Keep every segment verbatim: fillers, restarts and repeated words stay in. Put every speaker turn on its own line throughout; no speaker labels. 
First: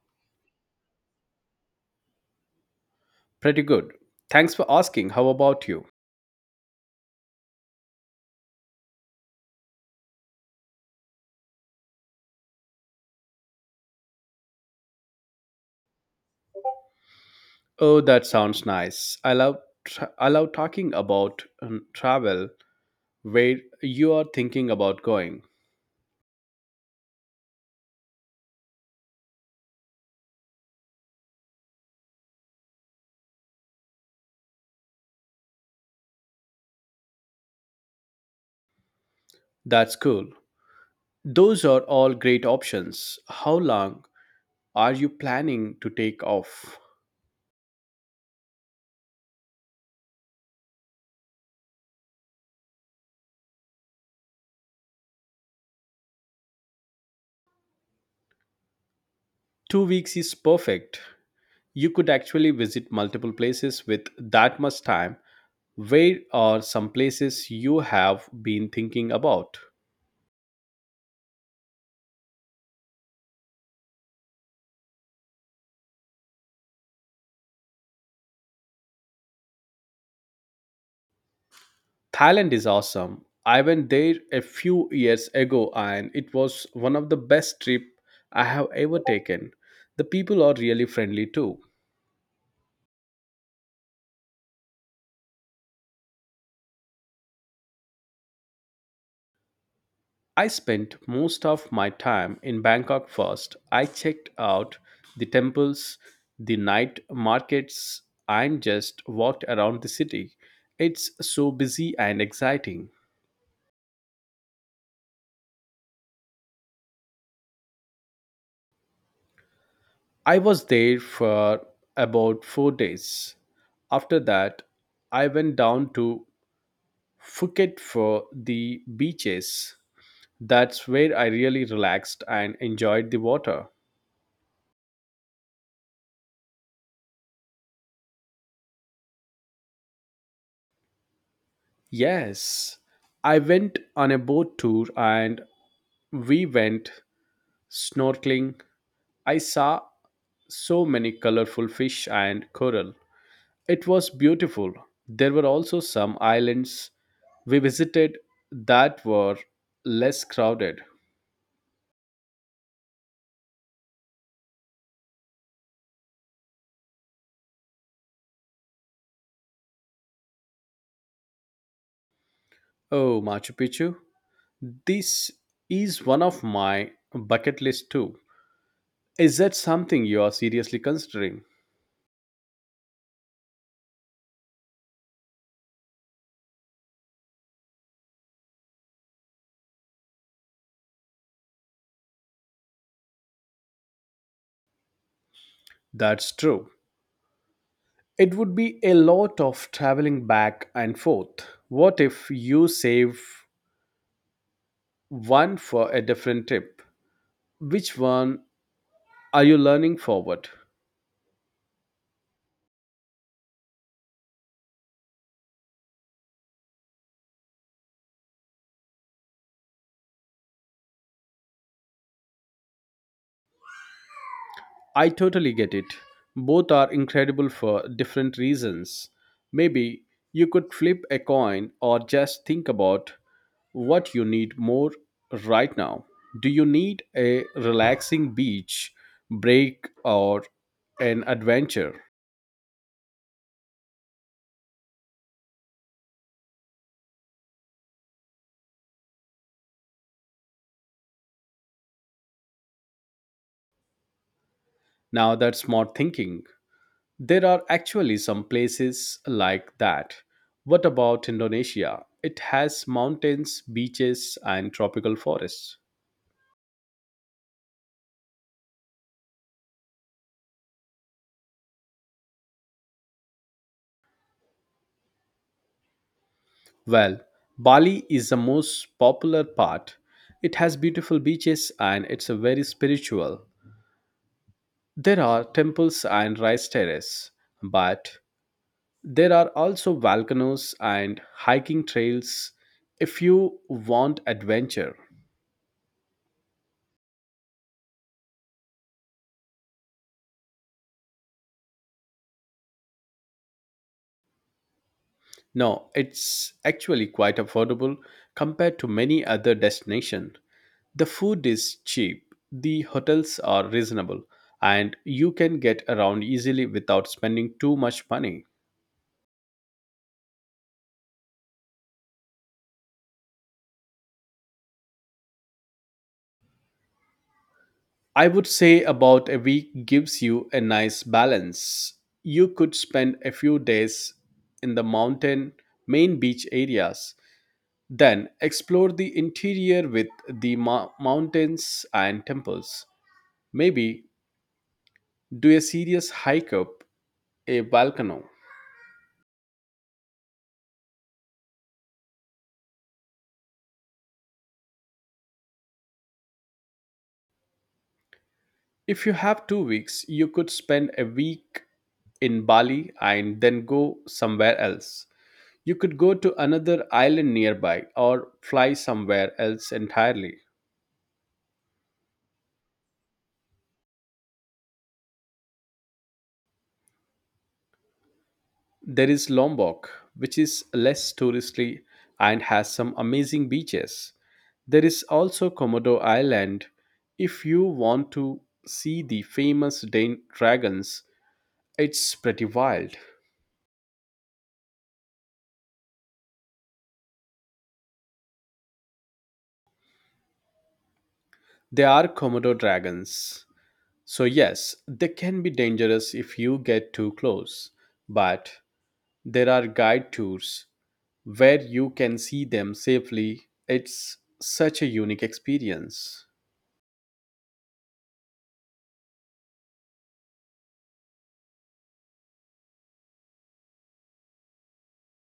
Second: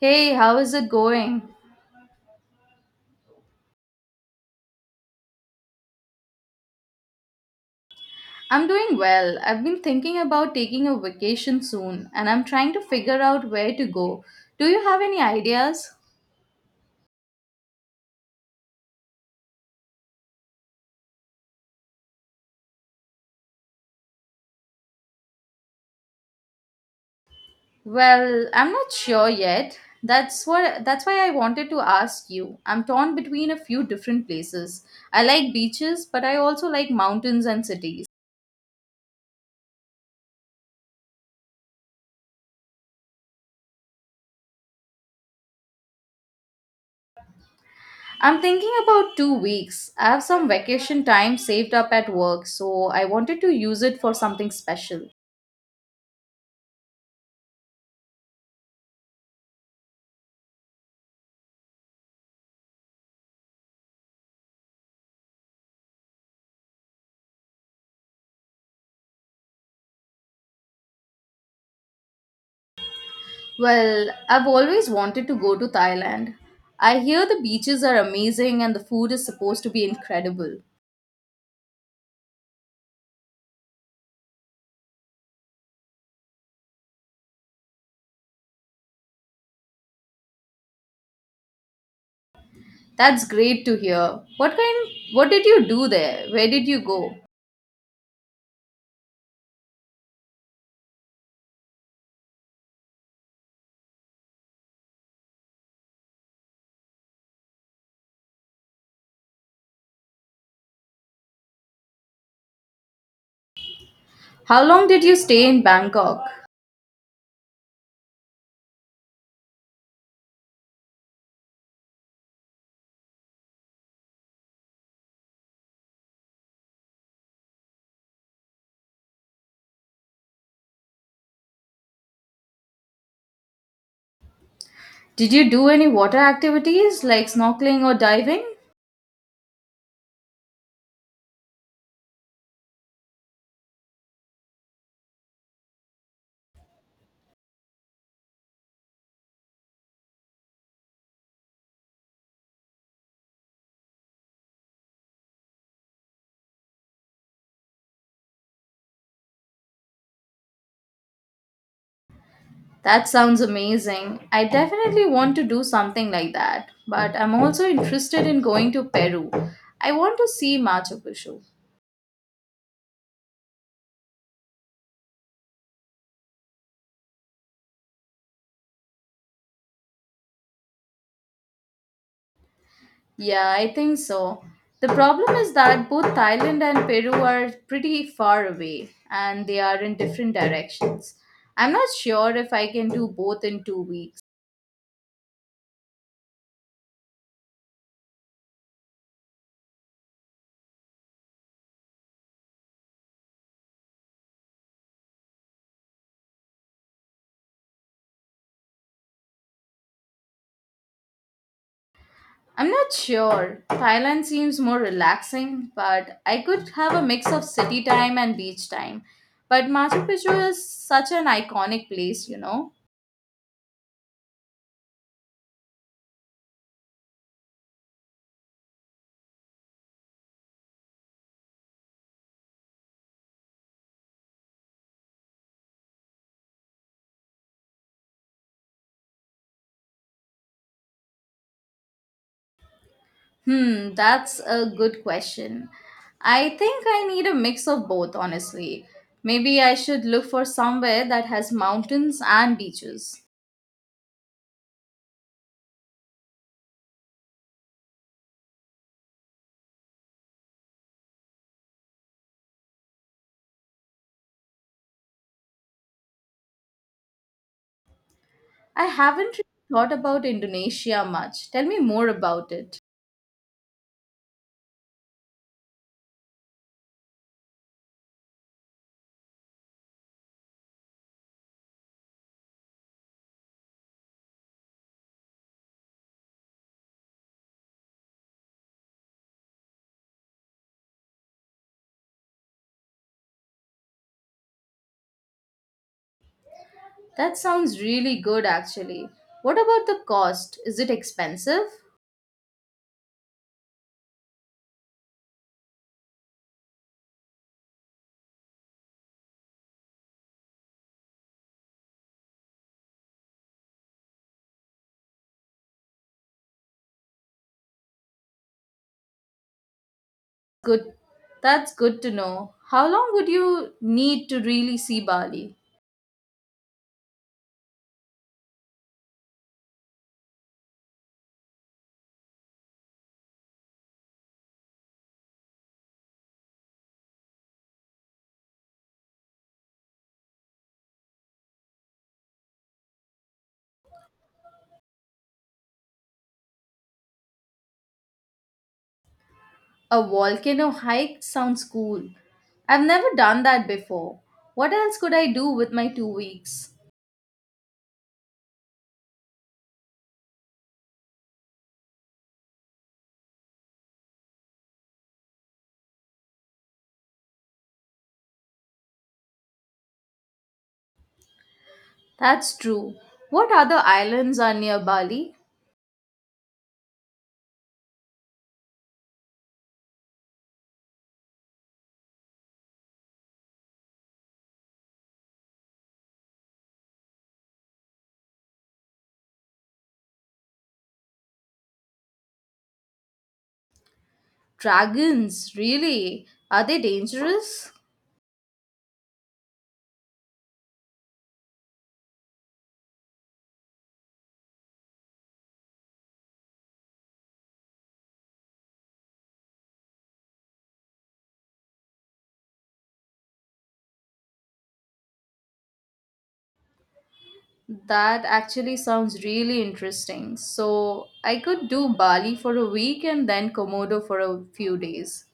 Hey, how is it going?
Pretty good. Thanks for asking. How about you?
I'm doing well. I've been thinking about taking a vacation soon and I'm trying to figure out where to go. Do you have any ideas?
Oh, that sounds nice. I love tra- I love talking about um, travel. Where you are thinking about going?
Well, I'm not sure yet. That's what that's why I wanted to ask you. I'm torn between a few different places. I like beaches, but I also like mountains and cities.
That's cool. Those are all great options. How long are you planning to take off?
I'm thinking about two weeks. I have some vacation time saved up at work, so I wanted to use it for something special.
two weeks is perfect. You could actually visit multiple places with that much time. Where are some places you have been thinking about?
Well, I've always wanted to go to Thailand. I hear the beaches are amazing and the food is supposed to be incredible.
Thailand is awesome. I went there a few years ago and it was one of the best trip I have ever taken. The people are really friendly too.
That's great to hear. What kind what did you do there? Where did you go?
I spent most of my time in Bangkok first. I checked out the temples, the night markets, and just walked around the city. It's so busy and exciting.
How long did you stay in Bangkok?
I was there for about four days. After that, I went down to Phuket for the beaches. That's where I really relaxed and enjoyed the water.
Did you do any water activities like snorkeling or diving?
Yes, I went on a boat tour and we went snorkeling. I saw so many colorful fish and coral. It was beautiful. There were also some islands we visited that were less crowded.
That sounds amazing. I definitely want to do something like that, but I'm also interested in going to Peru. I want to see Machu Picchu.
Oh, Machu Picchu. This is one of my bucket list too. Is that something you are seriously considering?
Yeah, I think so. The problem is that both Thailand and Peru are pretty far away and they are in different directions. I'm not sure if I can do both in two weeks.
That's true. It would be a lot of traveling back and forth. What if you save one for a different trip? Which one are you learning forward?
I'm not sure. Thailand seems more relaxing, but I could have a mix of city time and beach time. But Machu Picchu is such an iconic place, you know.
I totally get it. Both are incredible for different reasons. Maybe you could flip a coin or just think about what you need more right now. Do you need a relaxing beach break or an adventure?
Hmm, that's a good question. I think I need a mix of both, honestly. Maybe I should look for somewhere that has mountains and beaches.
Now that's smart thinking. There are actually some places like that. What about Indonesia? It has mountains, beaches, and tropical forests.
I haven't really thought about Indonesia much. Tell me more about it.
Well, Bali is the most popular part. It has beautiful beaches and it's a very spiritual. There are temples and rice terraces, but there are also volcanoes and hiking trails if you want adventure.
That sounds really good, actually. What about the cost? Is it expensive?
No, it's actually quite affordable compared to many other destinations. The food is cheap, the hotels are reasonable, and you can get around easily without spending too much money.
Good. That's good to know. How long would you need to really see Bali?
I would say about a week gives you a nice balance. You could spend a few days in the mountain main beach areas, then explore the interior with the mo- mountains and temples. Maybe do a serious hike up a volcano.
A volcano hike sounds cool. I've never done that before. What else could I do with my two weeks?
If you have two weeks, you could spend a week in Bali and then go somewhere else. You could go to another island nearby or fly somewhere else entirely.
That's true. What other islands are near Bali?
There is Lombok, which is less touristy and has some amazing beaches. There is also Komodo Island. If you want to see the famous Dan- dragons, it's pretty wild.
Dragons, really? Are they dangerous?
They are Komodo dragons. So, yes, they can be dangerous if you get too close, but there are guide tours where you can see them safely. It's such a unique experience.
That actually sounds really interesting. So, I could do Bali for a week and then Komodo for a few days.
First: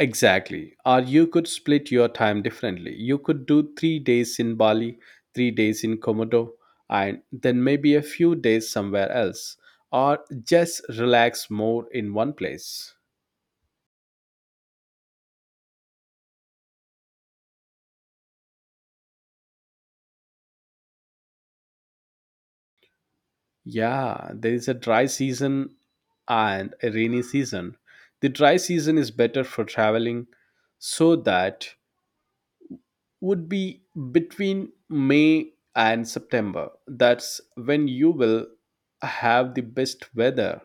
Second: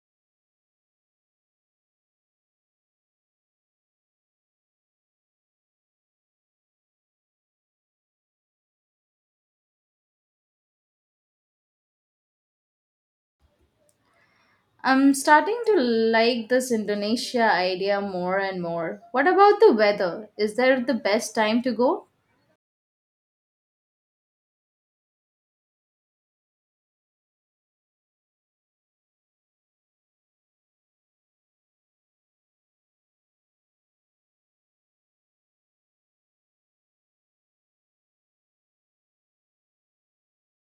Exactly. Or you could split your time differently. You could do three days in Bali, three days in Komodo, and then maybe a few days somewhere else. Or just relax more in one place.
I'm starting to like this Indonesia idea more and more. What about the weather? Is there the best time to go?
Yeah, there is a dry season and a rainy season. The dry season is better for traveling, so that would be between May and September. That's when you will have the best weather.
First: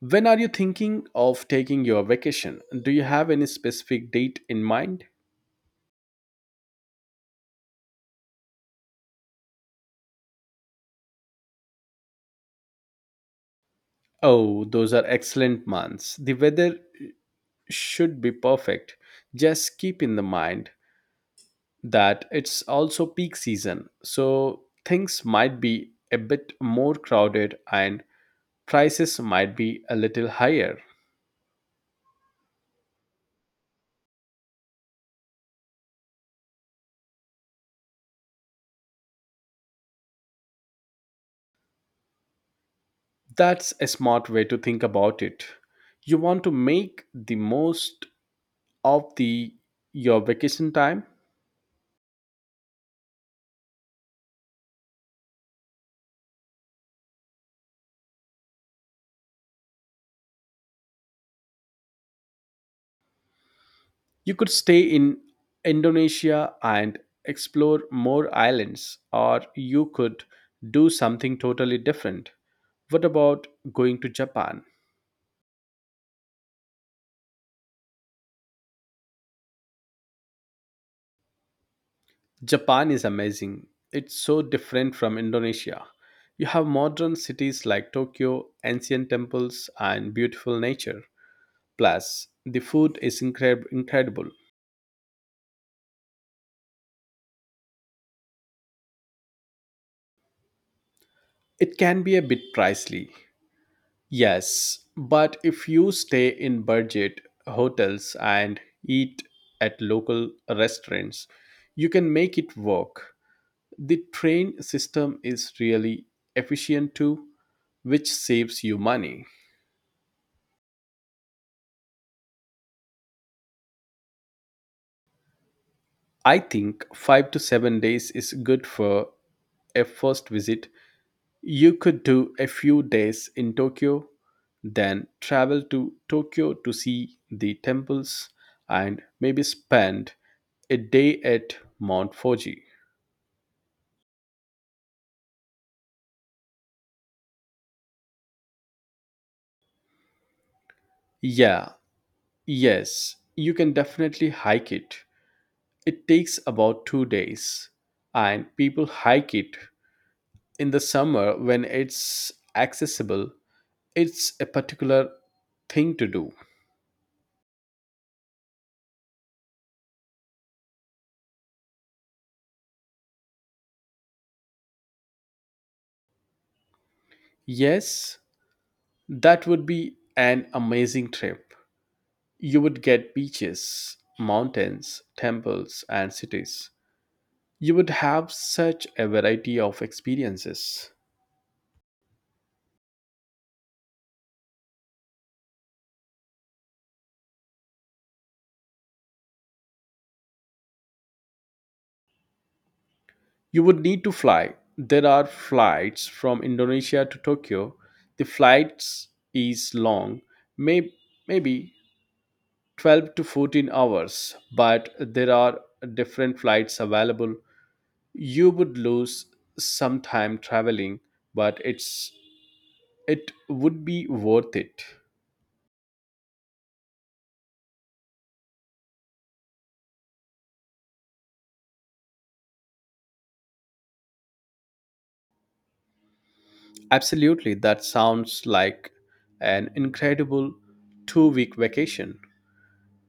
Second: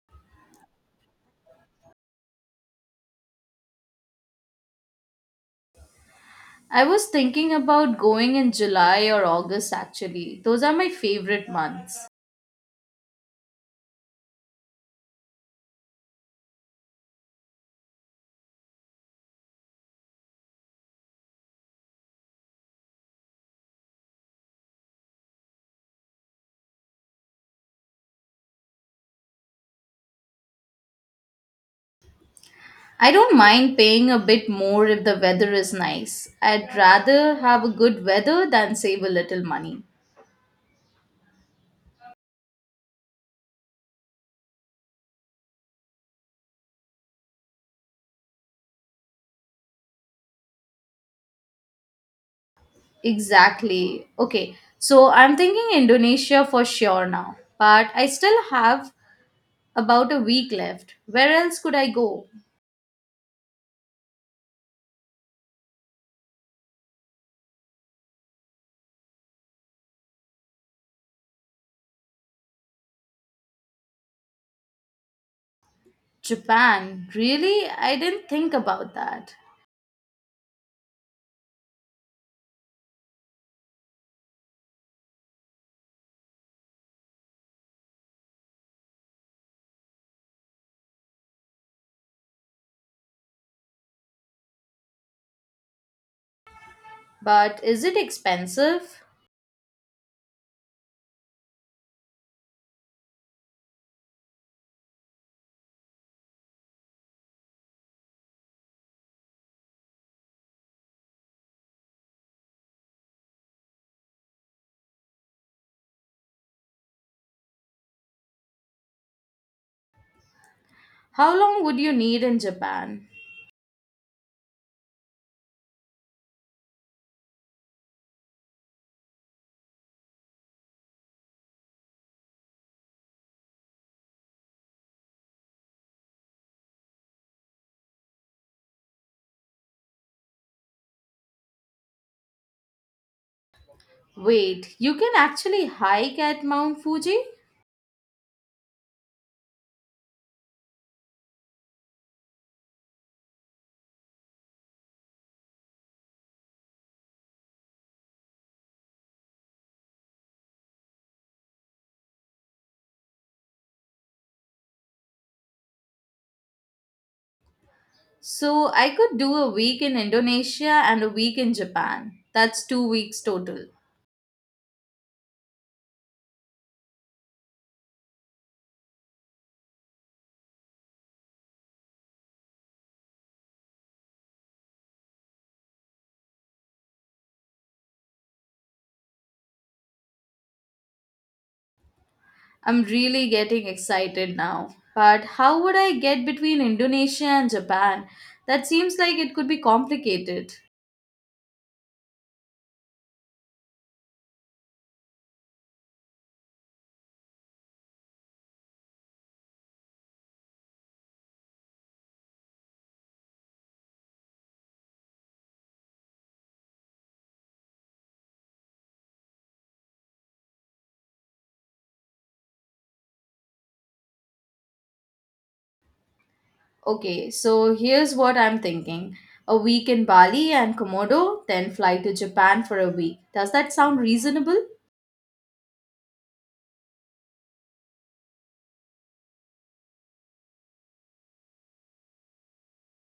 When are you thinking of taking your vacation? Do you have any specific date in mind?
I was thinking about going in July or August actually. Those are my favorite months.
Oh, those are excellent months. The weather should be perfect. Just keep in the mind that it's also peak season, so things might be a bit more crowded and prices might be a little higher.
I don't mind paying a bit more if the weather is nice. I'd rather have a good weather than save a little money.
That's a smart way to think about it. You want to make the most of the your vacation time.
Exactly. Okay, so I'm thinking Indonesia for sure now, but I still have about a week left. Where else could I go?
You could stay in Indonesia and explore more islands, or you could do something totally different. What about going to Japan?
Japan. Really? I didn't think about that.
Japan is amazing. It's so different from Indonesia. You have modern cities like Tokyo, ancient temples, and beautiful nature. Plus, the food is incre- incredible.
But is it expensive?
It can be a bit pricey, yes, but if you stay in budget hotels and eat at local restaurants, you can make it work. The train system is really efficient too, which saves you money.
How long would you need in Japan?
I think five to seven days is good for a first visit. You could do a few days in Tokyo, then travel to Tokyo to see the temples and maybe spend a day at Mount Fuji.
Wait, you can actually hike at Mount Fuji?
Yeah, yes, you can definitely hike it. It takes about two days, and people hike it in the summer when it's accessible. It's a particular thing to do.
So I could do a week in Indonesia and a week in Japan. That's two weeks total.
Yes, that would be an amazing trip. You would get beaches, mountains, temples, and cities. You would have such a variety of experiences.
I'm really getting excited now. But how would I get between Indonesia and Japan? That seems like it could be complicated.
You would need to fly. There are flights from Indonesia to Tokyo. The flights is long, may, maybe twelve to fourteen hours, but there are different flights available. You would lose some time traveling, but it's it would be worth it.
Okay, so here's what I'm thinking, a week in Bali and Komodo, then fly to Japan for a week. Does that sound reasonable?
Absolutely, that sounds like an incredible two week vacation.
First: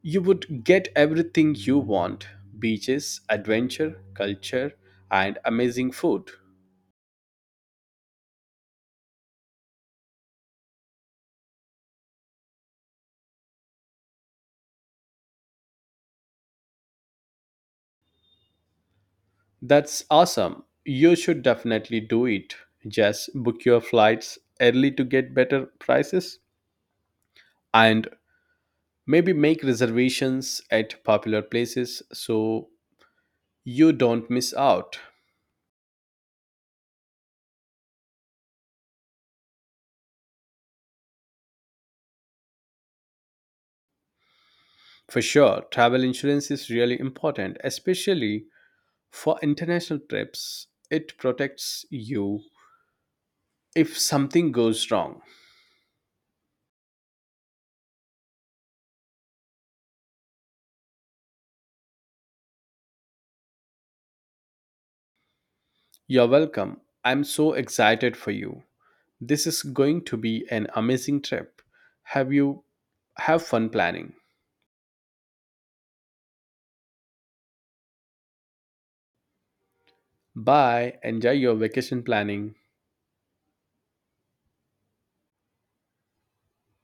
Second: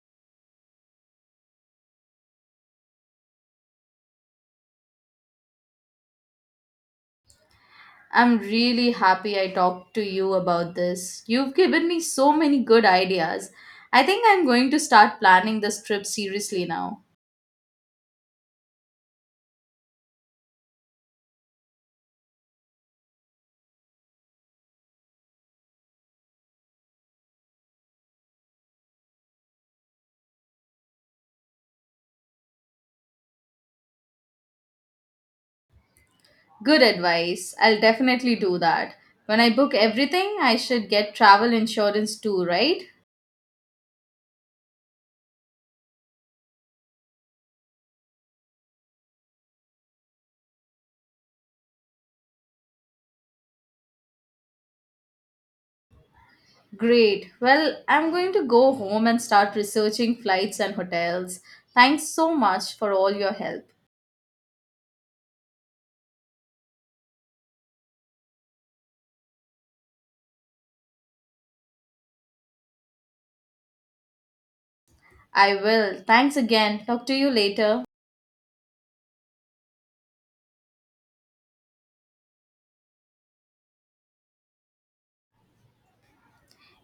You would get everything you want: beaches, adventure, culture, and amazing food.
I'm really happy I talked to you about this. You've given me so many good ideas. I think I'm going to start planning this trip seriously now.
That's awesome. You should definitely do it. Just book your flights early to get better prices and maybe make reservations at popular places so you don't miss out.
Good advice. I'll definitely do that. When I book everything, I should get travel insurance too, right?
For sure, travel insurance is really important, especially for international trips. It protects you if something goes wrong.
Great. Well, I'm going to go home and start researching flights and hotels. Thanks so much for all your help.
You're welcome. I'm so excited for you. This is going to be an amazing trip. Have you have fun planning.
I will. Thanks again. Talk to you later.
Bye. Enjoy your vacation planning.